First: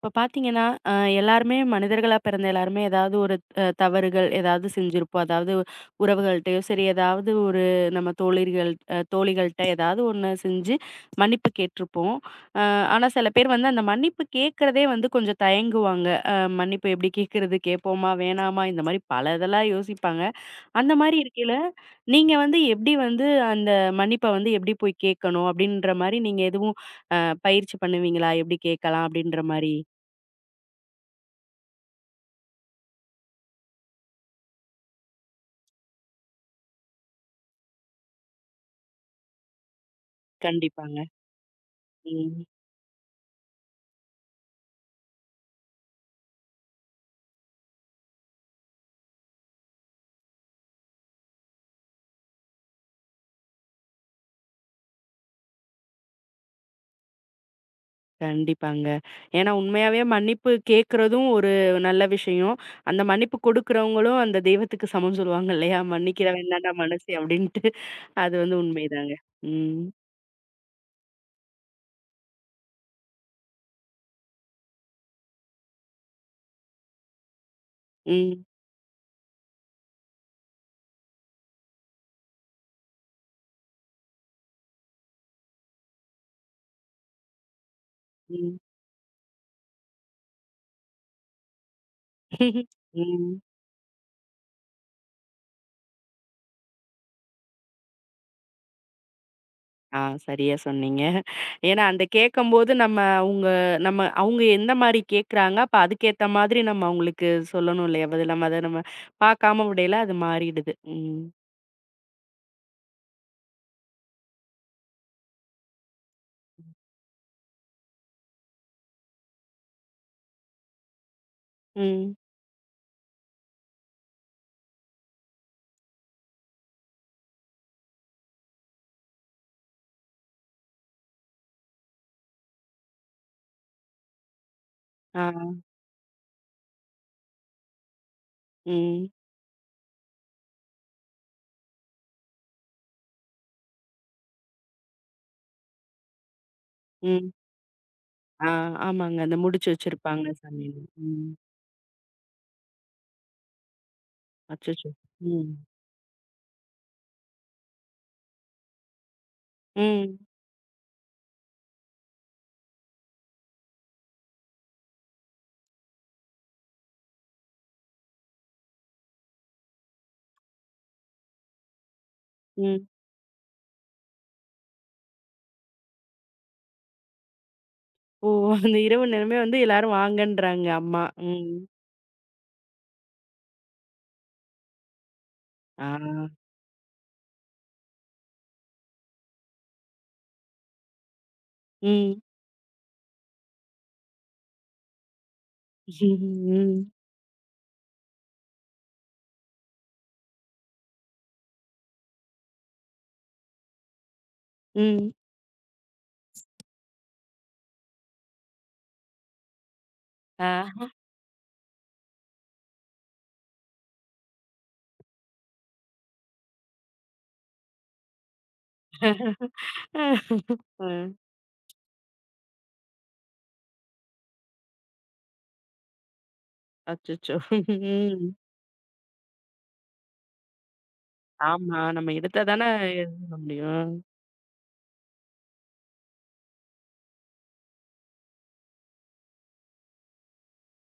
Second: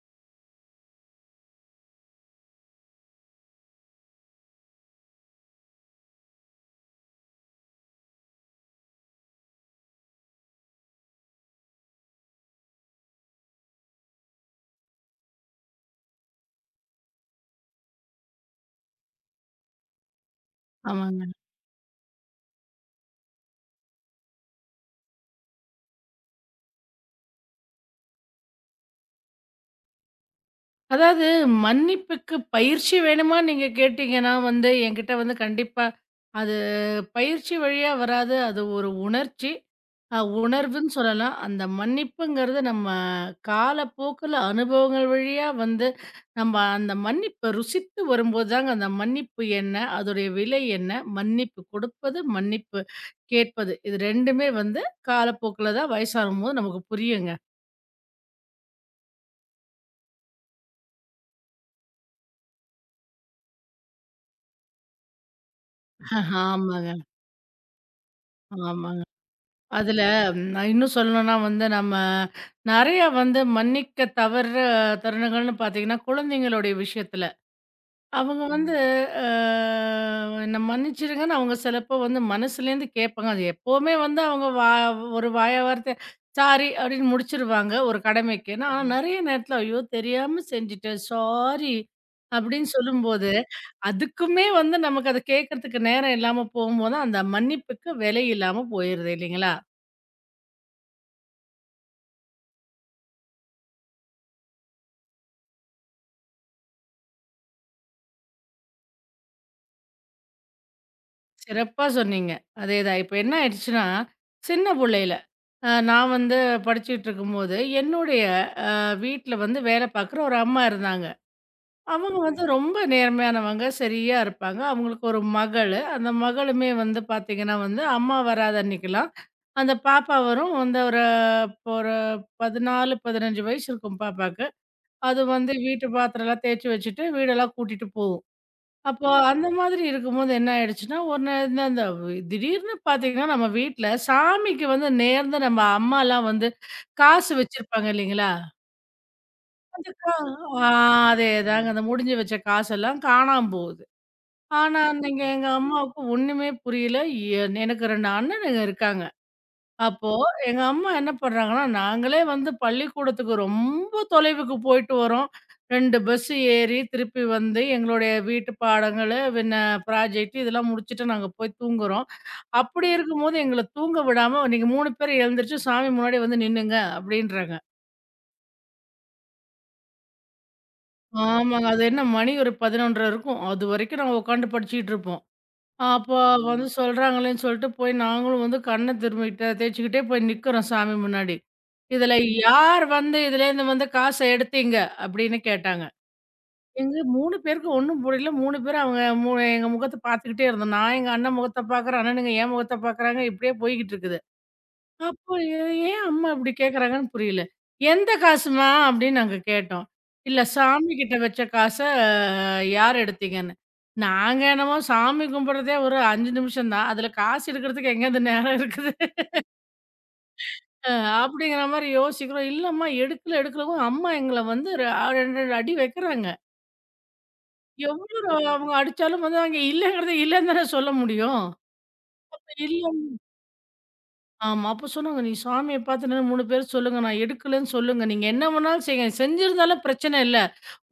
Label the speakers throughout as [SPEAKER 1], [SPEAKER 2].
[SPEAKER 1] இப்ப பார்த்தீங்கன்னா, அ எல்லாருமே மனிதர்களா பிறந்த எல்லாருமே ஏதாவது ஒரு தவறுகள் ஏதாவது செஞ்சிருப்போம். அதாவது உறவுகள்ட்டயோ சரி, ஏதாவது ஒரு நம்ம தோழிர்கள் தோழிகள்ட்ட ஏதாவது ஒண்ணு செஞ்சு மன்னிப்பு கேட்டிருப்போம். அ ஆனா சில பேர் வந்து அந்த மன்னிப்பு கேட்கிறதே வந்து கொஞ்சம் தயங்குவாங்க. அ மன்னிப்பு எப்படி கேட்கிறது? கேட்போமா? வேணாமா? இந்த மாரி பல இதெல்லாம் யோசிப்பாங்க. அந்த மாரி
[SPEAKER 2] ஆமாங்க.
[SPEAKER 1] இருக்கையில, நீங்க வந்து எப்படி வந்து அந்த மன்னிப்ப வந்து எப்படி போய் கேட்கணும்? அப்படின்ற மாரி நீங்க எதுவும் அ பயிற்சி பண்ணுவீங்களா? எப்படி கேட்கலாம்? அப்படின்ற மாரி?
[SPEAKER 2] அதாவது மன்னிப்புக்கு பயிற்சி வேணுமா நீங்க கேட்டீங்கன்னா வந்து என்கிட்ட வந்து கண்டிப்பா அது பயிற்சி வழியா வராது. அது ஒரு உணர்ச்சி. உணர்வுன்னு
[SPEAKER 1] கண்டிப்பாங்க.
[SPEAKER 2] சொல்லலாம். அந்த
[SPEAKER 1] ம்.
[SPEAKER 2] மன்னிப்புங்கிறது நம்ம காலப்போக்குல அனுபவங்கள் வழியா வந்து நம்ம அந்த மன்னிப்ப ருசித்து வரும்போது தாங்க அந்த மன்னிப்பு என்ன? அதோடைய விலை என்ன? மன்னிப்பு கொடுப்பது, மன்னிப்பு கேட்பது. இது 2உமே வந்து காலப்போக்குல தான் வயசாகும்போது நமக்கு புரியுங்க.
[SPEAKER 1] கண்டிப்பாங்க. ஏன்னா உண்மையாவே மன்னிப்பு கேட்கறதும் ஒரு நல்ல விஷயம். அந்த மன்னிப்பு கொடுக்கிறவங்களும் அந்த தெய்வத்துக்கு சமம்ன்னு சொல்லுவாங்க இல்லையா? மன்னிக்கிறவன் தான்டா
[SPEAKER 2] ஆமாங்க.
[SPEAKER 1] மனுஷி அப்படின்ட்டு. அது வந்து
[SPEAKER 2] ஆமா.
[SPEAKER 1] உண்மைதாங்க. ம்.
[SPEAKER 2] அதுல நான் இன்னும் சொல்லணும்னா வந்து நம்ம நெறைய வந்து மன்னிக்க தருணங்கள்னு பார்த்தீங்கன்னா, குழந்தைங்களுடைய விஷயத்துல. அவங்க
[SPEAKER 1] ம்.
[SPEAKER 2] ம். வந்து அ என்ன மன்னிச்சிடுங்கன்னு அவங்க சிலப்போ வந்து மனசுலேருந்து கேட்பாங்க. அது எப்பவுமே வந்து அவங்க வா ஒரு வாய் வார்த்தை சாரி அப்படின்னு முடிச்சிருவாங்க ஒரு கடமைக்கு.
[SPEAKER 1] ம்.
[SPEAKER 2] ஆனா ம். நெறைய நேரத்துல ஐயோ! தெரியாம செஞ்சுட்டேன் சாரி அப்படின்னு சொல்லும்போது,
[SPEAKER 1] ம்.
[SPEAKER 2] அதுக்குமே வந்து நமக்கு அத கேட்கறதுக்கு நேரம் இல்லாம போகும்போது, அந்த மன்னிப்புக்கு விலை இல்லாம போயிருது இல்லைங்களா?
[SPEAKER 1] ஆ, சரியா சொன்னீங்க. ஏன்னா அந்த கேட்கும்போது நம்ம அவங்க நம்ம அவங்க எந்த மாரி கேட்கறாங்க, அப்ப அதுக்கேத்த மாதிரி நம்ம அவங்களுக்கு சொல்லணும் இல்லையா? பதில் நம்ம அத நம்ம பார்க்காம விடையில அது மாறிடுது. ம்.
[SPEAKER 2] சிறப்பா சொன்னீங்க. அதேதான். இப்ப என்ன ஆயிடுச்சுன்னா, சின்ன புள்ளையில நான் வந்து படிச்சுட்டு இருக்கும்போது, என்னுடைய வீட்ல வந்து வேலை பார்க்குற ஒரு அம்மா இருந்தாங்க. அவங்க
[SPEAKER 1] ம்.
[SPEAKER 2] சரிங்க. வந்து ரொம்ப நேர்மையானவங்க, சரியா இருப்பாங்க. அவங்களுக்கு ஒரு மகளு. அந்த மகளுமே வந்து பார்த்தீங்கன்னா வந்து, அம்மா வராத அன்னைக்கெல்லாம், அந்த பாப்பா வரும். வந்து ஒரு இப்போ ஒரு 14, 15 வயசு இருக்கும் பாப்பாக்கு. அது
[SPEAKER 1] ஆ.
[SPEAKER 2] வந்து வீட்டு பாத்திரம்லாம் தேய்ச்சு வச்சுட்டு, வீடெல்லாம் கூட்டிட்டு போகும்.
[SPEAKER 1] ம்.
[SPEAKER 2] அப்போ அந்த மாதிரி இருக்கும்போது என்ன ஆயிடுச்சுன்னா, ஒரு நாள் இந்த இந்த திடீர்னு பார்த்தீங்கன்னா, நம்ம வீட்ல சாமிக்கு வந்து நேர்ந்து நம்ம அம்மாலாம் வந்து
[SPEAKER 1] ம்.
[SPEAKER 2] காசு வச்சிருப்பாங்க இல்லைங்களா?
[SPEAKER 1] ஆ, ஆமாங்க. அந்த முடிச்சு
[SPEAKER 2] அந்த கா
[SPEAKER 1] வச்சிருப்பாங்க
[SPEAKER 2] ஆ
[SPEAKER 1] சாமின்னு. ம்.
[SPEAKER 2] அதேதாங்க. அந்த முடிஞ்சு வச்ச காசெல்லாம் காணாம போகுது. ஆனா,
[SPEAKER 1] அச்சச்சோ!
[SPEAKER 2] அன்னைக்கு எங்க
[SPEAKER 1] ம்.
[SPEAKER 2] அம்மாவுக்கு ஒண்ணுமே புரியல. எனக்கு 2 அண்ணனுங்க இருக்காங்க. அப்போ
[SPEAKER 1] ம்.
[SPEAKER 2] எங்க அம்மா என்ன பண்றாங்கன்னா, நாங்களே வந்து பள்ளிக்கூடத்துக்கு ரொம்ப தொலைவுக்கு போயிட்டு வரோம். 2 பஸ் ஏறி திருப்பி வந்து எங்களுடைய வீட்டு பாடங்கள, பின்ன ப்ராஜெக்ட் இதெல்லாம் முடிச்சுட்டு நாங்க போய் தூங்குறோம்.
[SPEAKER 1] ம்.
[SPEAKER 2] அப்படி இருக்கும்போது எங்கள தூங்க விடாம, "நீங்க 3 பேர் எழுந்திரிச்சு சாமி முன்னாடி வந்து நின்னுங்க" அப்படின்றாங்க.
[SPEAKER 1] ஓ! அந்த இரவு நேரமே வந்து எல்லாரும் வாங்கன்றாங்க அம்மா. ம்.
[SPEAKER 2] ஆமாங்க. அது என்ன மணி ஒரு 11:30 இருக்கும். அதுவரைக்கும் நாங்க உட்காந்து படிச்சுட்டு இருப்போம்.
[SPEAKER 1] ஆ.
[SPEAKER 2] அப்போ வந்து சொல்றாங்களேன்னு சொல்லிட்டு போய் நாங்களும் வந்து கண்ணை திரும்பிக்கிட்ட தேய்ச்சிக்கிட்டே போய் நிக்கிறோம் சாமி முன்னாடி. இதுல
[SPEAKER 1] ம்.
[SPEAKER 2] யார் வந்து இதுலேருந்து வந்து காச எடுத்தீங்க? அப்படின்னு கேட்டாங்க.
[SPEAKER 1] ம்.
[SPEAKER 2] எங்க 3 பேருக்கும் ஒண்ணும் புரியல. 3 பேரும் அவங்க மு எங்க முகத்த பார்த்துக்கிட்டே இருந்தோம். நான் எங்க அண்ணன் முகத்த பார்க்குறேன். அண்ணனுங்க என் முகத்த பார்க்குறாங்க. இப்படியே போய்க்கிட்டு இருக்குது.
[SPEAKER 1] ம்.
[SPEAKER 2] அப்போ ஏன் அம்மா இப்படி கேட்குறாங்கன்னு புரியல. "எந்த காசும்மா?" அப்படின்னு நாங்க கேட்டோம். "இல்ல
[SPEAKER 1] ஆ.
[SPEAKER 2] சாமி கிட்ட வச்ச காச யார் எடுத்தீங்கன்னு." நாங்க என்னமோ சாமி கும்பிடுறதே ஒரு 5 நிமிஷம் தான். அதுல காசு எடுக்கிறதுக்கு எங்கேருந்து நேரம் இருக்குது? அ
[SPEAKER 1] ம்.
[SPEAKER 2] அப்படிங்கிற மாரி யோசிக்கிறோம். இல்லம்மா எடுக்கலவும் அம்மா எங்கள வந்து 2, 2 அடி வைக்கிறாங்க.
[SPEAKER 1] அச்சச்சோ! ம்.
[SPEAKER 2] எவ்வளோ அவங்க அடிச்சாலும் வந்து, நாங்க இல்லங்கிறத இல்லன்னு தானே சொல்ல முடியும்.
[SPEAKER 1] ஆமா. நம்ம எடுத்தா தான
[SPEAKER 2] இல்ல
[SPEAKER 1] எழுத முடியும்.
[SPEAKER 2] ஆமா. அப்ப சொன்னாங்க, "நீ சாமிய பார்த்து நின்னு 3 பேர் சொல்லுங்க. நான் எடுக்கலன்னு சொல்லுங்க. நீங்க என்ன வேணாலும் செய்யுங்க. செஞ்சிருந்தாலும் பிரச்சனை இல்ல.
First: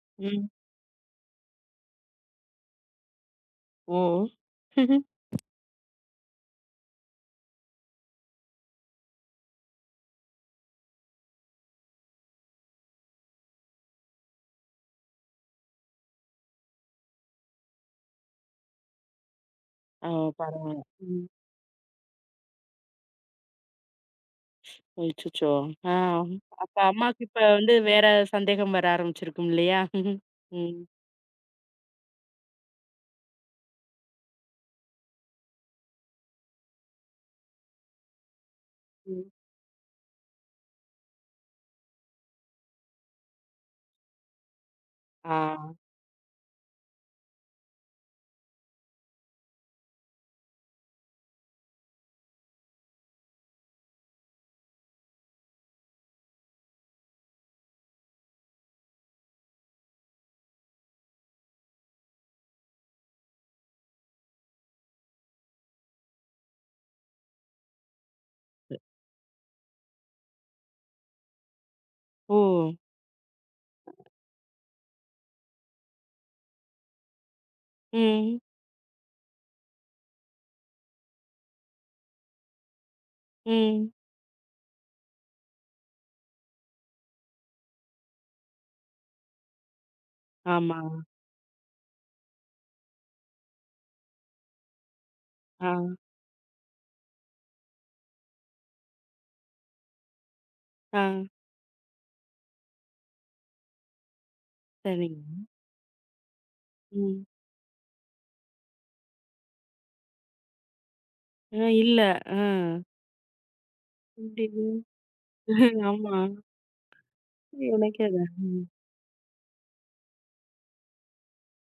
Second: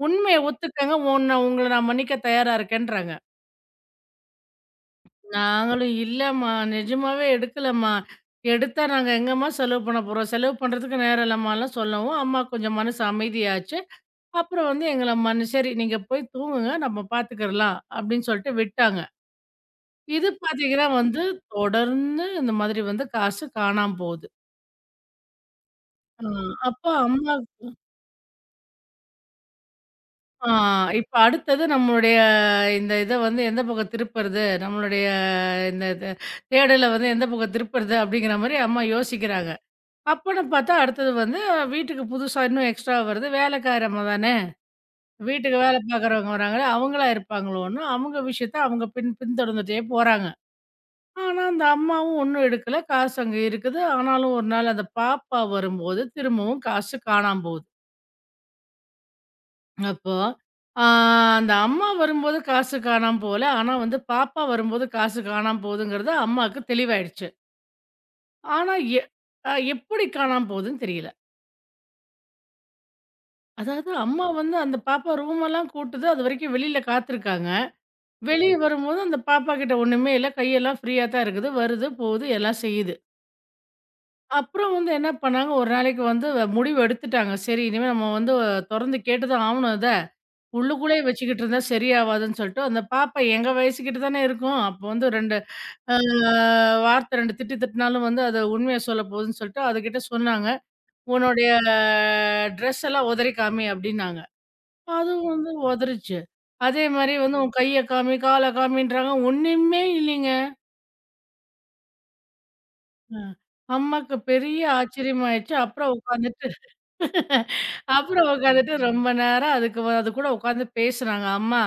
[SPEAKER 2] உண்மைய
[SPEAKER 1] ம்.
[SPEAKER 2] ஒத்துக்கங்க. உங்கள நான் மன்னிக்க தயாரா இருக்கேன்றாங்க."
[SPEAKER 1] ஓ!
[SPEAKER 2] நாங்களும், "இல்லம்மா, நிஜமாவே எடுக்கலம்மா. எடுத்தா நாங்க எங்கம்மா செலவு பண்ண போறோம்? செலவு பண்றதுக்கு நேரம் இல்லம்மாலாம்" சொல்லவும், அம்மா கொஞ்சம் மனசு அமைதியாச்சு. அப்புறம் வந்து எங்கள "சரி நீங்க போய் தூங்குங்க. நம்ம பார்த்துக்கிறலாம்." அப்படின்னு சொல்லிட்டு விட்டாங்க.
[SPEAKER 1] ஓ!
[SPEAKER 2] இது
[SPEAKER 1] பரவால்ல.
[SPEAKER 2] பார்த்தீங்கன்னா வந்து
[SPEAKER 1] ம்.
[SPEAKER 2] தொடர்ந்து இந்த மாதிரி வந்து காசு காணாம போகுது.
[SPEAKER 1] அச்சச்சோ! ஆ.
[SPEAKER 2] அ
[SPEAKER 1] அப்ப
[SPEAKER 2] அப்ப
[SPEAKER 1] அம்மாக்கு
[SPEAKER 2] அம்மா
[SPEAKER 1] இப்ப வந்து வேற சந்தேகம் வர ஆரம்பிச்சிருக்கும் இல்லையா?
[SPEAKER 2] ஆ,
[SPEAKER 1] ம்.
[SPEAKER 2] இப்ப அடுத்தது நம்மளுடைய இந்த இத வந்து எந்த பக்கம் திருப்புறது? நம்மளுடைய இந்த த தேடல வந்து எந்த பக்கம் திருப்புறது? அப்படிங்கிற மாரி அம்மா
[SPEAKER 1] ம்.
[SPEAKER 2] யோசிக்கிறாங்க. அப்பன்னு பார்த்தா அடுத்தது வந்து வீட்டுக்கு புதுசா இன்னும் எக்ஸ்ட்ரா வருது. வேலைக்காரி அம்மா தானே!
[SPEAKER 1] ஆ.
[SPEAKER 2] வீட்டுக்கு வேல பார்க்குறவங்க வராங்களே! அவங்களா இருப்பாங்களோன்னு அவங்க விஷயத்த அவங்க பின்தொடர்ந்துட்டே போறாங்க. ஆனா, அந்த அம்மாவும் ஒண்ணும் எடுக்கல. காசு அங்க இருக்குது. ஆனாலும் ஒரு நாள் அந்த பாப்பா வரும்போது திரும்பவும் காசு காணாம போகுது. அப்போ, ஆ அந்த அம்மா வரும்போது காசு காணாம போகல. ஆனா வந்து பாப்பா வரும்போது காசு காணாம போகுதுங்கிறது அம்மாவுக்கு தெளிவாயிடுச்சு. ஆனா எ அ எப்படி காணாம போகுதுன்னு தெரியல.
[SPEAKER 1] ஓ!
[SPEAKER 2] அதாவது அம்மா வந்து அந்த பாப்பா ரூமெல்லாம் கூட்டுது. அதுவரைக்கும் வெளியில காத்திருக்காங்க.
[SPEAKER 1] ம்,
[SPEAKER 2] வெளிய வரும்போது அந்த பாப்பா கிட்ட ஒண்ணுமே இல்ல. கையெல்லாம் ஃப்ரீயா தான் இருக்குது. வருது, போகுது எல்லாம் செய்யுது.
[SPEAKER 1] ம்.
[SPEAKER 2] அப்புறம் வந்து என்ன பண்ணாங்க, ஒரு நாளைக்கு வந்து முடிவு எடுத்துட்டாங்க. சரி இனிமே நம்ம வந்து தொறந்து கேட்டு தான் ஆவணும் இத.
[SPEAKER 1] ஆமா.
[SPEAKER 2] உள்ளுக்குள்ளயே வச்சுக்கிட்டு இருந்தா சரியாவாதுன்னு சொல்லிட்டு, அந்த பாப்பா எங்க வயசுக்கிட்ட தானே இருக்கும். அப்போ வந்து 2
[SPEAKER 1] ஆ,
[SPEAKER 2] அ வார்த்தை 2 திட்டு திட்டுனாலும் வந்து அது உண்மைய சொல்ல போகுதுன்னு சொல்லிட்டு அதுகிட்ட சொன்னாங்க.
[SPEAKER 1] ஆ.
[SPEAKER 2] "உன்னுடைய ட்ரெஸ் எல்லாம் உதறி காமி" அப்படின்னாங்க.
[SPEAKER 1] சரிங்க.
[SPEAKER 2] அதுவும் வந்து உதறுச்சு. அதே மாரி
[SPEAKER 1] ம்.
[SPEAKER 2] வந்து "உன் கைய காமி, கால காமின்றாங்க" ஒண்ணுமே இல்லைங்க.
[SPEAKER 1] இல்ல. ஆ.
[SPEAKER 2] அ அம்மாக்கு பெரிய
[SPEAKER 1] அப்டின்னு
[SPEAKER 2] ஆச்சரியமாயிடுச்சு. அப்புறம்
[SPEAKER 1] ஆமா.
[SPEAKER 2] உட்காந்துட்டு
[SPEAKER 1] எனக்கே
[SPEAKER 2] அப்புறம்
[SPEAKER 1] அதான். ம்.
[SPEAKER 2] உட்காந்துட்டு ரொம்ப நேரம் அது கூட உட்காந்து பேசுனாங்க. "அம்மா,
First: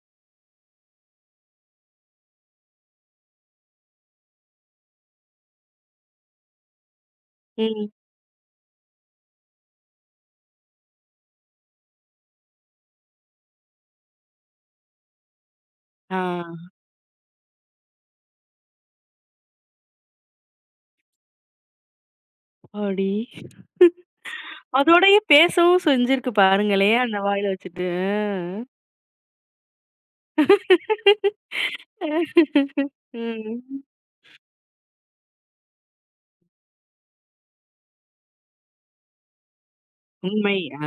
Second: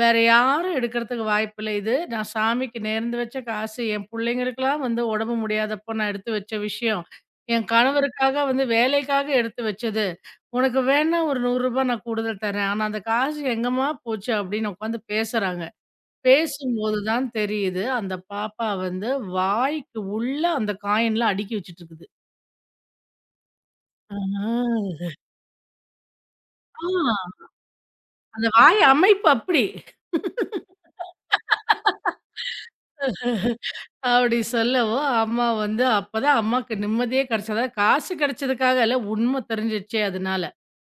[SPEAKER 2] வேற யாரும் எடுக்கிறதுக்கு வாய்ப்பில்ல இது. நான் சாமிக்கு நேர்ந்து வச்ச காசு. என் புள்ளைங்களுக்கெல்லாம் வந்து உடம்பு முடியாதப்போ நான் எடுத்து வச்ச விஷயம். என்
[SPEAKER 1] ம்.
[SPEAKER 2] கணவருக்காக வந்து வேலைக்காக எடுத்து வச்சது. உனக்கு வேணா ஒரு ரூ. 100 நான் கூடுதல் தரேன். ஆனா அந்த காசு எங்கம்மா போச்சு?" அப்படின்னு உட்காந்து பேசுறாங்க.
[SPEAKER 1] ஆ.
[SPEAKER 2] பேசும்போது தான் தெரியுது, அந்த பாப்பா வந்து வாய்க்கு உள்ள அந்த காயின்லாம் அடுக்கி வச்சுட்டு இருக்குது.
[SPEAKER 1] அப்பாடி!
[SPEAKER 2] ஆஹா.
[SPEAKER 1] அதோடயே பேசவும் செஞ்சிருக்கு
[SPEAKER 2] ஆ.
[SPEAKER 1] பாருங்களேன், அந்த வாயில வச்சுட்டு.
[SPEAKER 2] அந்த வாய் அமைப்பு அப்படி.
[SPEAKER 1] அ. ம்.
[SPEAKER 2] அப்படி சொல்லவும், அம்மா வந்து அப்பதான் அம்மாக்கு நிம்மதியே கிடைச்சது. அதாவது காசு கிடைச்சதுக்காக இல்ல, உண்மை தெரிஞ்சிருச்சே அதனால.
[SPEAKER 1] உண்மை. ஆ,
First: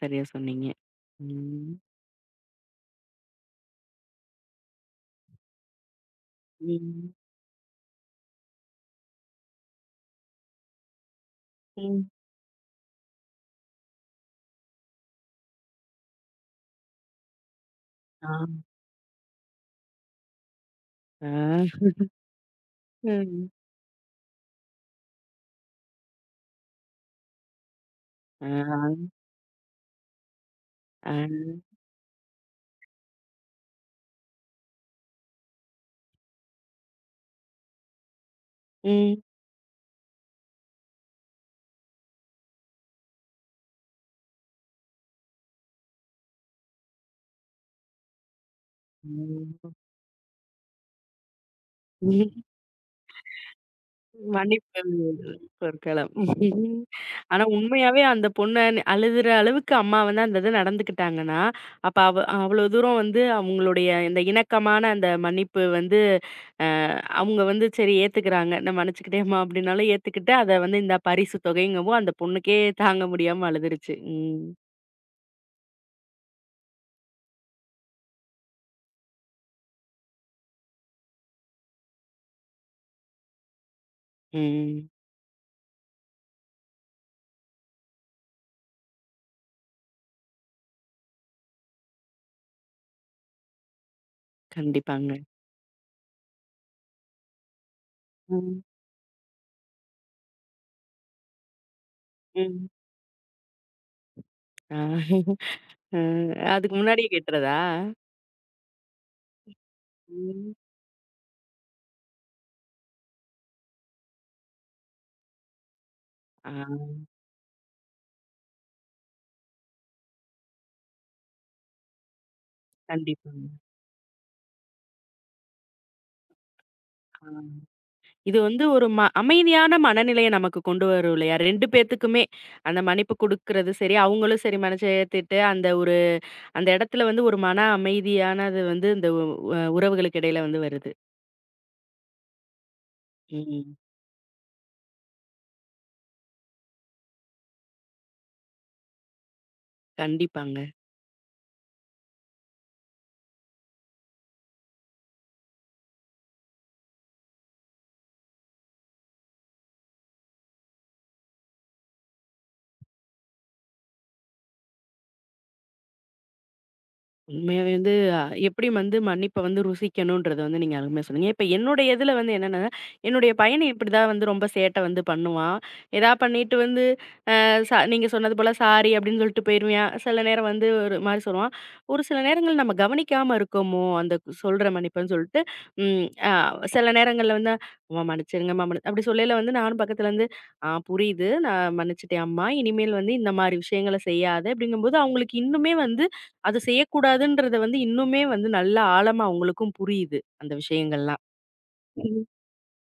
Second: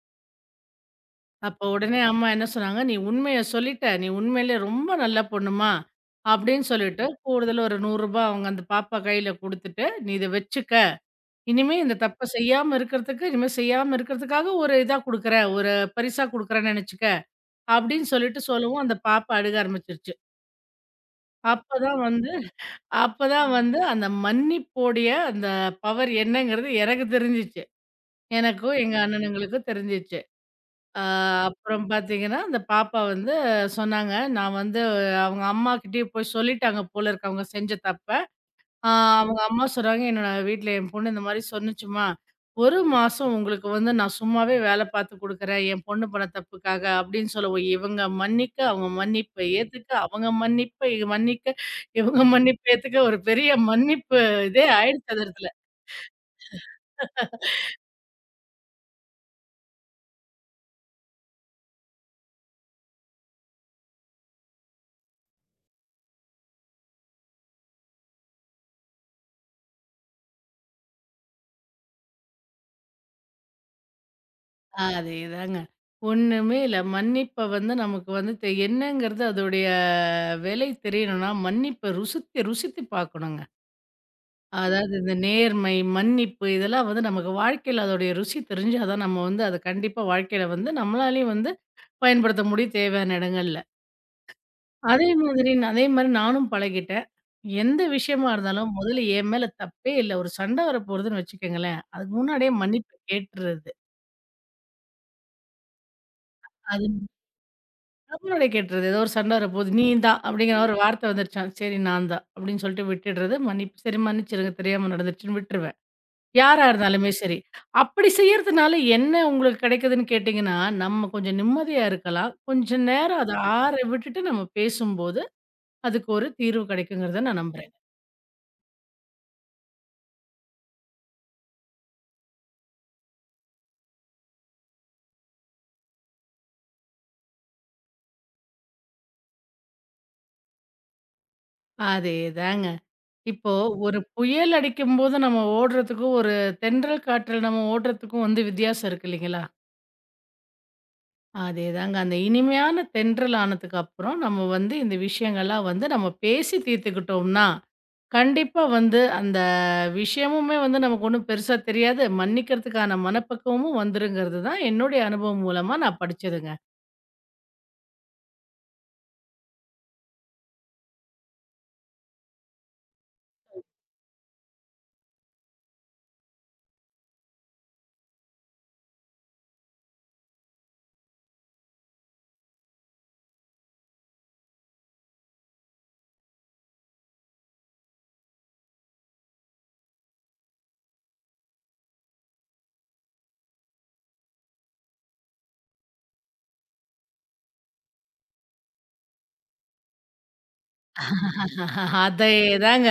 [SPEAKER 1] சரியா சொன்னீங்க.
[SPEAKER 2] அப்போ
[SPEAKER 1] ம்.
[SPEAKER 2] உடனே அம்மா என்ன சொன்னாங்க, "நீ உண்மைய சொல்லிட்ட. நீ உண்மையிலே ரொம்ப நல்ல பொண்ணுமா." அப்படின்னு சொல்லிட்டு,
[SPEAKER 1] ம்.
[SPEAKER 2] கூடுதலா ஒரு ரூ. 100 அவங்க அந்த பாப்பா கையில குடுத்துட்டு, "நீ இத வச்சுக்க. இனிமே இந்த
[SPEAKER 1] ம்.
[SPEAKER 2] தப்ப செய்யாம இருக்கிறதுக்கு இனிமே செய்யாம இருக்கிறதுக்காக ஒரு இதா குடுக்குறேன். ஒரு பரிசா குடுக்குறேன்னு நெனச்சுக்க." அப்படின்னு
[SPEAKER 1] ஆ.
[SPEAKER 2] சொல்லவும், அந்த பாப்பா அழுக ஆரம்பிச்சுருச்சு.
[SPEAKER 1] ஆ.
[SPEAKER 2] அப்பதான் வந்து அப்பதான்
[SPEAKER 1] ம்.
[SPEAKER 2] ம். வந்து அந்த மன்னிப்போடைய அந்த பவர் என்னங்கிறது எனக்கு தெரிஞ்சுச்சு.
[SPEAKER 1] ஆ.
[SPEAKER 2] எனக்கும் எங்க அண்ணனுங்களுக்கும் தெரிஞ்சுச்சு. அ
[SPEAKER 1] ఆ!
[SPEAKER 2] அப்புறம் பார்த்தீங்கன்னா, அந்த பாப்பா வந்து சொன்னாங்க, நான் வந்து அவங்க அம்மாகிட்டயே போய் சொல்லிட்டாங்க போல இருக்கு அவங்க செஞ்ச தப்ப. ஆ
[SPEAKER 1] ம்.
[SPEAKER 2] அவங்க அம்மா சொல்றாங்க, "என்னோட வீட்ல என் பொண்ணு இந்த மாரி சொன்னுச்சும்மா, 1 மாசம் உங்களுக்கு வந்து நான் சும்மாவே வேல பார்த்து குடுக்குறேன், என் பொண்ணு பண்ண தப்புக்காக." அப்படின்னு சொல்லவும், இவங்க மன்னிக்க, அவங்க மன்னிப்ப
[SPEAKER 1] ம்.
[SPEAKER 2] ஏத்துக்க, அவங்க மன்னிப்ப இ மன்னிக்க, இவங்க மன்னிப்ப ஏத்துக்க, ஒரு பெரிய மன்னிப்பு இதே
[SPEAKER 1] மன்னிப்பு
[SPEAKER 2] ஆயிடுச்சு அந்த இடத்துல.
[SPEAKER 1] பொற்களம். ஆனா உண்மையாவே அந்த பொண்ண அழுகுற அளவுக்கு அம்மா வந்து அந்த இது நடந்துக்கிட்டாங்கன்னா, அப்ப அவ அவ்வளோ தூரம் வந்து அவங்களுடைய இந்த இணக்கமான அந்த மன்னிப்பு வந்து அ அவங்க வந்து சரி ஏத்துக்கிறாங்க. நான் மன்னிச்சுக்கிட்டேன்ம்மா அப்படின்னாலும் ஏத்துக்கிட்டு, அத வந்து இந்த பரிசு தொகைங்கவும் அந்த பொண்ணுக்கே தாங்க முடியாம அழுதுருச்சு. ம்.
[SPEAKER 2] அதேதாங்க. ஒண்ணுமே இல்ல. மன்னிப்ப வந்து நமக்கு வந்து என்னங்கிறது அதோடைய விலை தெரியணும்னா, மன்னிப்ப ருசித்து ருசித்து பார்க்கணுங்க.
[SPEAKER 1] ம்.
[SPEAKER 2] அதாவது இந்த நேர்மை, மன்னிப்பு இதெல்லாம் வந்து நமக்கு வாழ்க்கையில அதோடைய ருசி தெரிஞ்சா தான் நம்ம வந்து அத கண்டிப்பா வாழ்க்கையில வந்து நம்மளாலயும் வந்து பயன்படுத்த முடியும் தேவையான இடங்கள்ல. அதே
[SPEAKER 1] கண்டிப்பாங்க.
[SPEAKER 2] மாதிரி அதே மாரி நானும் பழகிட்டேன். எந்த விஷயமா
[SPEAKER 1] ம்.
[SPEAKER 2] இருந்தாலும் முதல்ல என் மேல தப்பே இல்ல. ஒரு சண்டை வரப்போறதுன்னு வச்சுக்கங்களேன், அதுக்கு முன்னாடியே
[SPEAKER 1] ம்.
[SPEAKER 2] மன்னிப்பு கேட்டுறது.
[SPEAKER 1] ஆ. அ அதுக்கு
[SPEAKER 2] அது
[SPEAKER 1] முன்னாடியே கேட்டுறதா?
[SPEAKER 2] முன்னாடியே கேட்டுறது. ஏதோ ஒரு சண்டை வரப்போது, "நீ தான்"
[SPEAKER 1] ம்.
[SPEAKER 2] அப்படிங்கிற ஒரு வார்த்தை வந்துருச்சாம். "சரி நான் தான்" அப்படின்னு சொல்லிட்டு விட்டுடுறது. மன்னிப்பு "சரி மன்னிச்சிருங்க தெரியாம நடந்துருச்சுன்னு" விட்டுருவேன்.
[SPEAKER 1] ஆ,
[SPEAKER 2] யாரா இருந்தாலுமே சரி. அப்படி செய்யறதுனால என்ன உங்களுக்கு கிடைக்குதுன்னு கேட்டீங்கன்னா, நம்ம கொஞ்சம் நிம்மதியா இருக்கலாம். கொஞ்ச நேரம் அத
[SPEAKER 1] கண்டிப்பாங்க.
[SPEAKER 2] ஆற விட்டுட்டு நம்ம பேசும்போது, அதுக்கு ஒரு தீர்வு கிடைக்குங்கிறத
[SPEAKER 1] ஆ.
[SPEAKER 2] நான் நம்புறேன்.
[SPEAKER 1] இது வந்து ஒரு ம அமைதியான மனநிலைய நமக்கு கொண்டு வரும் இல்லையா? 2 பேத்துக்குமே. அந்த மன்னிப்பு குடுக்குறது சரி, அவங்களும் சரி மனச ஏத்துட்டு, அந்த ஒரு அந்த இடத்துல வந்து ஒரு மன அமைதியானது வந்து இந்த உ உ- உறவுகளுக்கு இடையில வந்து வருது.
[SPEAKER 2] அதேதாங்க. இப்போ
[SPEAKER 1] ம்.
[SPEAKER 2] ஒரு புயல் அடிக்கும்போது நம்ம ஓடுறதுக்கும், ஒரு தென்றல் காற்றில் நம்ம ஓடுறதுக்கும் வந்து வித்தியாசம் இருக்கு இல்லைங்களா?
[SPEAKER 1] கண்டிப்பாங்க.
[SPEAKER 2] அதேதாங்க. அந்த இனிமையான தென்றல் ஆனதுக்கப்புறம், நம்ம வந்து இந்த விஷயங்கள்லாம் வந்து நம்ம பேசி தீர்த்துக்கிட்டோம்னா, கண்டிப்பா வந்து அந்த விஷயமுமே வந்து நமக்கு ஒண்ணும் பெருசா தெரியாது. மன்னிக்கிறதுக்கான மனப்பக்குவமும் வந்துருங்கிறது தான் என்னுடைய அனுபவம் மூலமா நான் படிச்சதுங்க.
[SPEAKER 1] உண்மையாவே வந்து எப்படி வந்து மன்னிப்ப வந்து ருசிக்கணும்ன்றத வந்து நீங்க அருமையா சொன்னீங்க. இப்ப என்னுடைய இதுல வந்து என்னன்னா, என்னுடைய பையன் இப்படிதான் வந்து ரொம்ப சேட்டை வந்து பண்ணுவான். எதா பண்ணிட்டு வந்து அ ச நீங்க சொன்னது போல சாரி அப்படின்னு சொல்லிட்டு போயிருவான். சில நேரம் வந்து ஒரு மாரி சொல்லுவான். ஒரு சில நேரங்கள் நம்ம கவனிக்காம இருக்கோமோ, அந்த கு- சொல்ற மன்னிப்புன்னு சொல்லிட்டு, ம் அ சில நேரங்கள்ல வந்து "அம்மா மன்னிச்சிடுங்கம்மா" மன்னி அப்படி சொல்லையில வந்து நானும் பக்கத்துல இருந்து, "ஆ, புரியுது. நான் மன்னிச்சுட்டேன் அம்மா. இனிமேல் வந்து இந்த மாரி விஷயங்கள செய்யாத" அப்படிங்கும்போது அவங்களுக்கு இன்னுமே வந்து அது செய்யக்கூடாதுன்றத வந்து இன்னுமே வந்து நல்ல ஆழமா அவங்களுக்கும் புரியுது. அந்த விஷயங்கள்லாம். ம்.
[SPEAKER 2] அதேதாங்க.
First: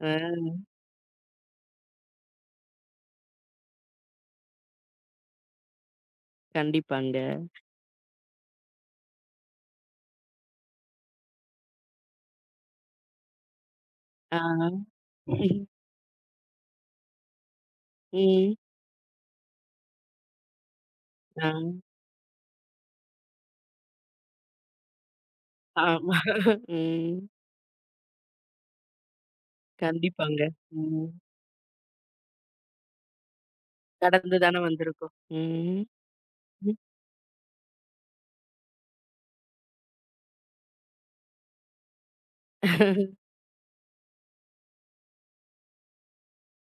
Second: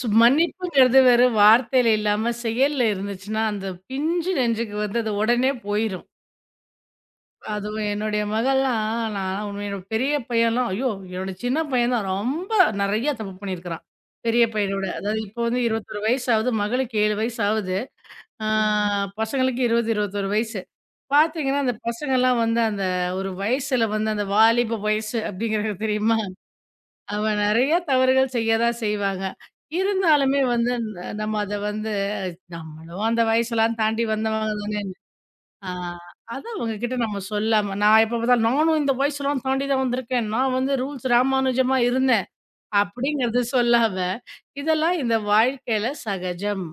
[SPEAKER 1] ஆ,
[SPEAKER 2] மன்னிப்புங்கிறது வெறும் வார்த்தையில இல்லாம செயல்ல இருந்துச்சுன்னா, அந்த பிஞ்சு நெஞ்சுக்கு வந்து அது உடனே போயிரும்.
[SPEAKER 1] கண்டிப்பாங்க.
[SPEAKER 2] அதுவும் என்னுடைய மகள்லாம் நான் உண்மையா என்னோட பெரிய பையன்லாம் ஐயோ! என்னோட சின்ன பையன் தான் ரொம்ப நெறைய தப்பு பண்ணியிருக்கிறான்.
[SPEAKER 1] ஆ.
[SPEAKER 2] பெரிய பையனோட. அதாவது இப்போ வந்து 21 வயசு ஆகுது. மகளுக்கு 7 வயசு ஆகுது. ஆ
[SPEAKER 1] ம்.
[SPEAKER 2] பசங்களுக்கு 20, 21 வயசு.
[SPEAKER 1] ஆ.
[SPEAKER 2] பார்த்தீங்கன்னா, அந்த பசங்கலாம் வந்து அந்த ஒரு வயசுல வந்து அந்த வாலிப வயசு அப்படிங்கிறது
[SPEAKER 1] ஆமா.
[SPEAKER 2] தெரியுமா?
[SPEAKER 1] ம்.
[SPEAKER 2] அவன் நெறைய தவறுகள் செய்ய தான் செய்வாங்க.
[SPEAKER 1] கண்டிப்பாங்க.
[SPEAKER 2] இருந்தாலுமே வந்து
[SPEAKER 1] ம்.
[SPEAKER 2] நம்ம அத வந்து நம்மளும் அந்த வயசெல்லாம் தாண்டி
[SPEAKER 1] கடந்து
[SPEAKER 2] வந்தவங்க
[SPEAKER 1] தானே
[SPEAKER 2] தானே!
[SPEAKER 1] வந்திருக்கோம்.
[SPEAKER 2] ஆ,
[SPEAKER 1] ம்.
[SPEAKER 2] அதான் உங்ககிட்ட நம்ம சொல்லாம, நான் எப்ப பார்த்தாலும் நானும் இந்த வயசுலாம் எல்லாம் தாண்டி தான் வந்திருக்கேன். நான் வந்து ரூல்ஸ் ராமானுஜமா இருந்தேன். அப்படிங்கிறது சொல்லாம, இதெல்லாம் இந்த வாழ்க்கையில சகஜம்.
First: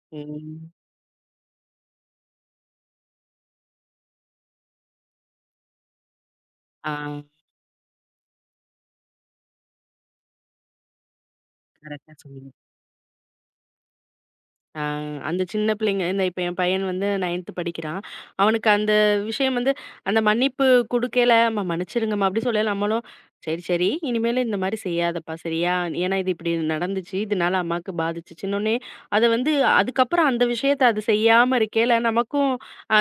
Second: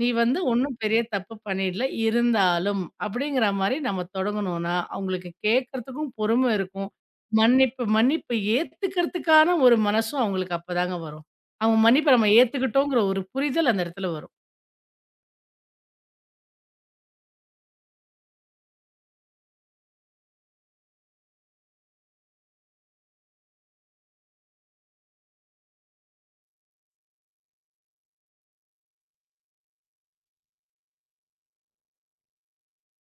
[SPEAKER 2] நீ வந்து
[SPEAKER 1] ம்.
[SPEAKER 2] ஒண்ணும் பெரிய தப்பு பண்ணிடல. இருந்தாலும் அப்படிங்கிற மாரி நம்ம தொடங்கணும்னா, அவங்களுக்கு கேட்கறதுக்கும் பொறுமை இருக்கும்.
[SPEAKER 1] ஆ.
[SPEAKER 2] மன்னிப்பு மன்னிப்பு ஏத்துக்கிறதுக்கான ஒரு மனசும் அவங்களுக்கு அப்பதாங்க வரும். அவங்க மன்னிப்ப
[SPEAKER 1] கரெக்ட்டா
[SPEAKER 2] நம்ம
[SPEAKER 1] சொன்னீங்க.
[SPEAKER 2] ஏத்துக்கிட்டோங்கிற ஒரு புரிதல் அந்த இடத்துல வரும்.
[SPEAKER 1] ஆ, அந்த சின்ன பிள்ளைங்க இந்த இப்ப என் பையன் வந்து 9ஆம் படிக்கிறான். அவனுக்கு அந்த விஷயம் வந்து அந்த மன்னிப்பு குடுக்கையில, "அம்மா மன்னிச்சிருங்கம்மா" அப்படி சொல்லல நம்மளும், "சரி, சரி இனிமேலு இந்த மாரி செய்யாதப்பா சரியா? ஏன்னா இது இப்படி நடந்துச்சு. இதனால அம்மாக்கு பாதிச்சுச்சுன்னோனே" அத வந்து அதுக்கப்புறம் அந்த விஷயத்த அது செய்யாம இருக்கையில, நமக்கும்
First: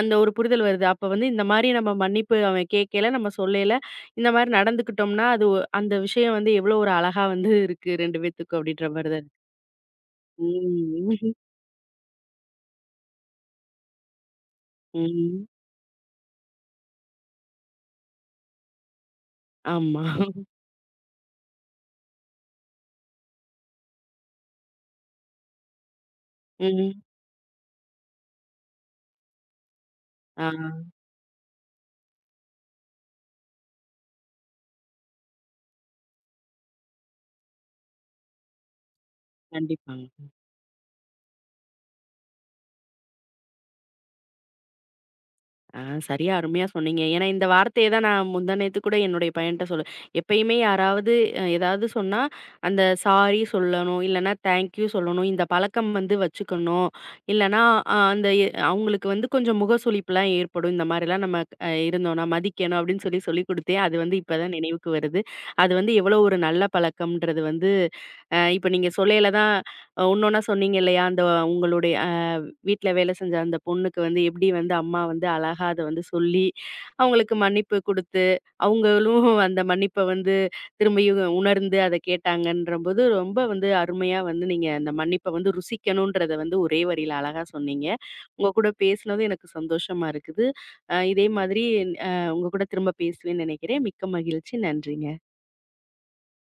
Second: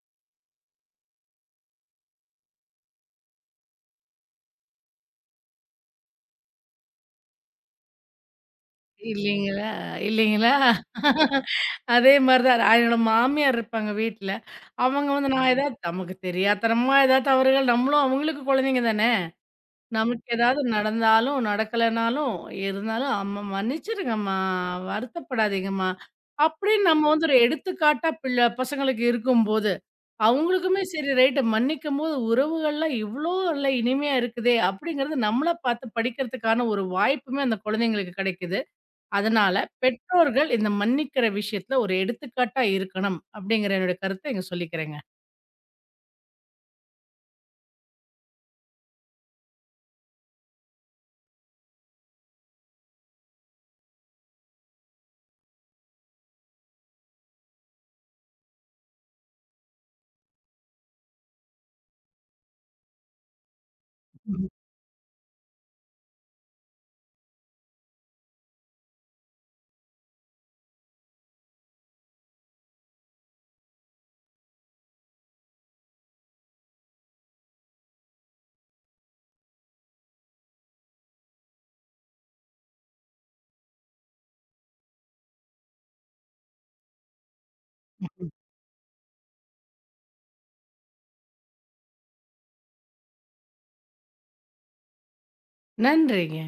[SPEAKER 1] அந்த ஒரு புரிதல் வருது. அப்ப வந்து இந்த மாரி நம்ம மன்னிப்பு அவன் கேட்கையில, நம்ம சொல்லையில, இந்த மாரி நடந்துக்கிட்டோம்னா, அது ஒ அந்த விஷயம் வந்து எவ்வளோ ஒரு அழகா வந்து இருக்கு 2 பேத்துக்கும் அப்படின்ற மாரி தான் இருக்கு.
[SPEAKER 2] இல்லைங்களா? இல்லைங்களா?
[SPEAKER 1] ம்.
[SPEAKER 2] அதே மாரி தான். என்னோட மாமியார் இருப்பாங்க வீட்ல. அவங்க வந்து நான்
[SPEAKER 1] ம்.
[SPEAKER 2] ஆமா. ஏதாவது நமக்கு தெரியாத்தனமா ஏதாவது தவறுகள் நம்மளும் அவங்களுக்கு குழந்தைங்க தானே!
[SPEAKER 1] ஆமா.
[SPEAKER 2] நமக்கு ஏதாவது நடந்தாலும், நடக்கலனாலும், இருந்தாலும் "அம்மா மன்னிச்சிருங்கம்மா, வருத்தப்படாதீங்கம்மா" அப்படின்னு
[SPEAKER 1] ம்.
[SPEAKER 2] நம்ம வந்து ஒரு எடுத்துக்காட்டா பசங்களுக்கு இருக்கும்போது,
[SPEAKER 1] ஆ,
[SPEAKER 2] அவங்களுக்குமே சரி ரைட்டு மன்னிக்கும்போது உறவுகள்லாம் இவ்ளோ நல்ல இனிமையா இருக்குதே! அப்படிங்கிறது நம்மள பார்த்து படிக்கிறதுக்கான ஒரு வாய்ப்புமே அந்த குழந்தைங்களுக்கு கிடைக்குது. அதனால
[SPEAKER 1] கண்டிப்பாங்க.
[SPEAKER 2] பெற்றோர்கள் இந்த மன்னிக்கிற விஷயத்துல ஒரு எடுத்துக்காட்டா இருக்கணும் அப்படிங்கிற என்னுடைய கருத்தை இங்க சொல்லிக்கிறேங்க.
[SPEAKER 1] ஆ, சரியா அருமையா சொன்னீங்க. ஏன்னா, இந்த வார்த்தைய தான் நான் முந்தா நேத்து கூட என்னுடைய பையன்ட்ட சொல்ல எப்பயுமே யாராவது ஏதாவது சொன்னா, அந்த சாரி சொல்லணும், இல்லன்னா தேங்க் யூ சொல்லணும். இந்த பழக்கம் வந்து வச்சுக்கணும். இல்லன்னா அ அந்த எ அவங்களுக்கு வந்து கொஞ்சம் முகசுளிப்புலாம் ஏற்படும். இந்த மாரிலாம் நம்ம இருந்தோம்னா மதிக்கணும் அப்படின்னு சொல்லி சொல்லிக் குடுத்தேன். அது வந்து இப்ப தான் நினைவுக்கு வருது. அது வந்து எவ்வளோ ஒரு நல்ல பழக்கம்ன்றது வந்து இப்ப நீங்க சொல்லையில தான் இன்னொன்னா சொன்னீங்க இல்லையா? அந்த உங்களுடைய வீட்ல வேலை செஞ்ச அந்த பொண்ணுக்கு வந்து எப்படி வந்து அம்மா வந்து அழகா அத வந்து சொல்லி, அவங்களுக்கு மன்னிப்பு குடுத்து, அவங்களும் அந்த மன்னிப்ப வந்து திரும்பியும் உணர்ந்து அத கேட்டாங்கன்றபோது, ரொம்ப வந்து அருமையா வந்து நீங்க அந்த மன்னிப்ப வந்து ருசிக்கணுன்றத வந்து ஒரே வரியில அழகா சொன்னீங்க. உங்க கூட பேசினது எனக்கு சந்தோஷமா இருக்குது. இதே மாதிரி அ உங்க கூட திரும்ப பேசுவேன்னு நினைக்கிறேன். மிக்க மகிழ்ச்சி. நன்றிங்க.
[SPEAKER 2] நன்றிங்க.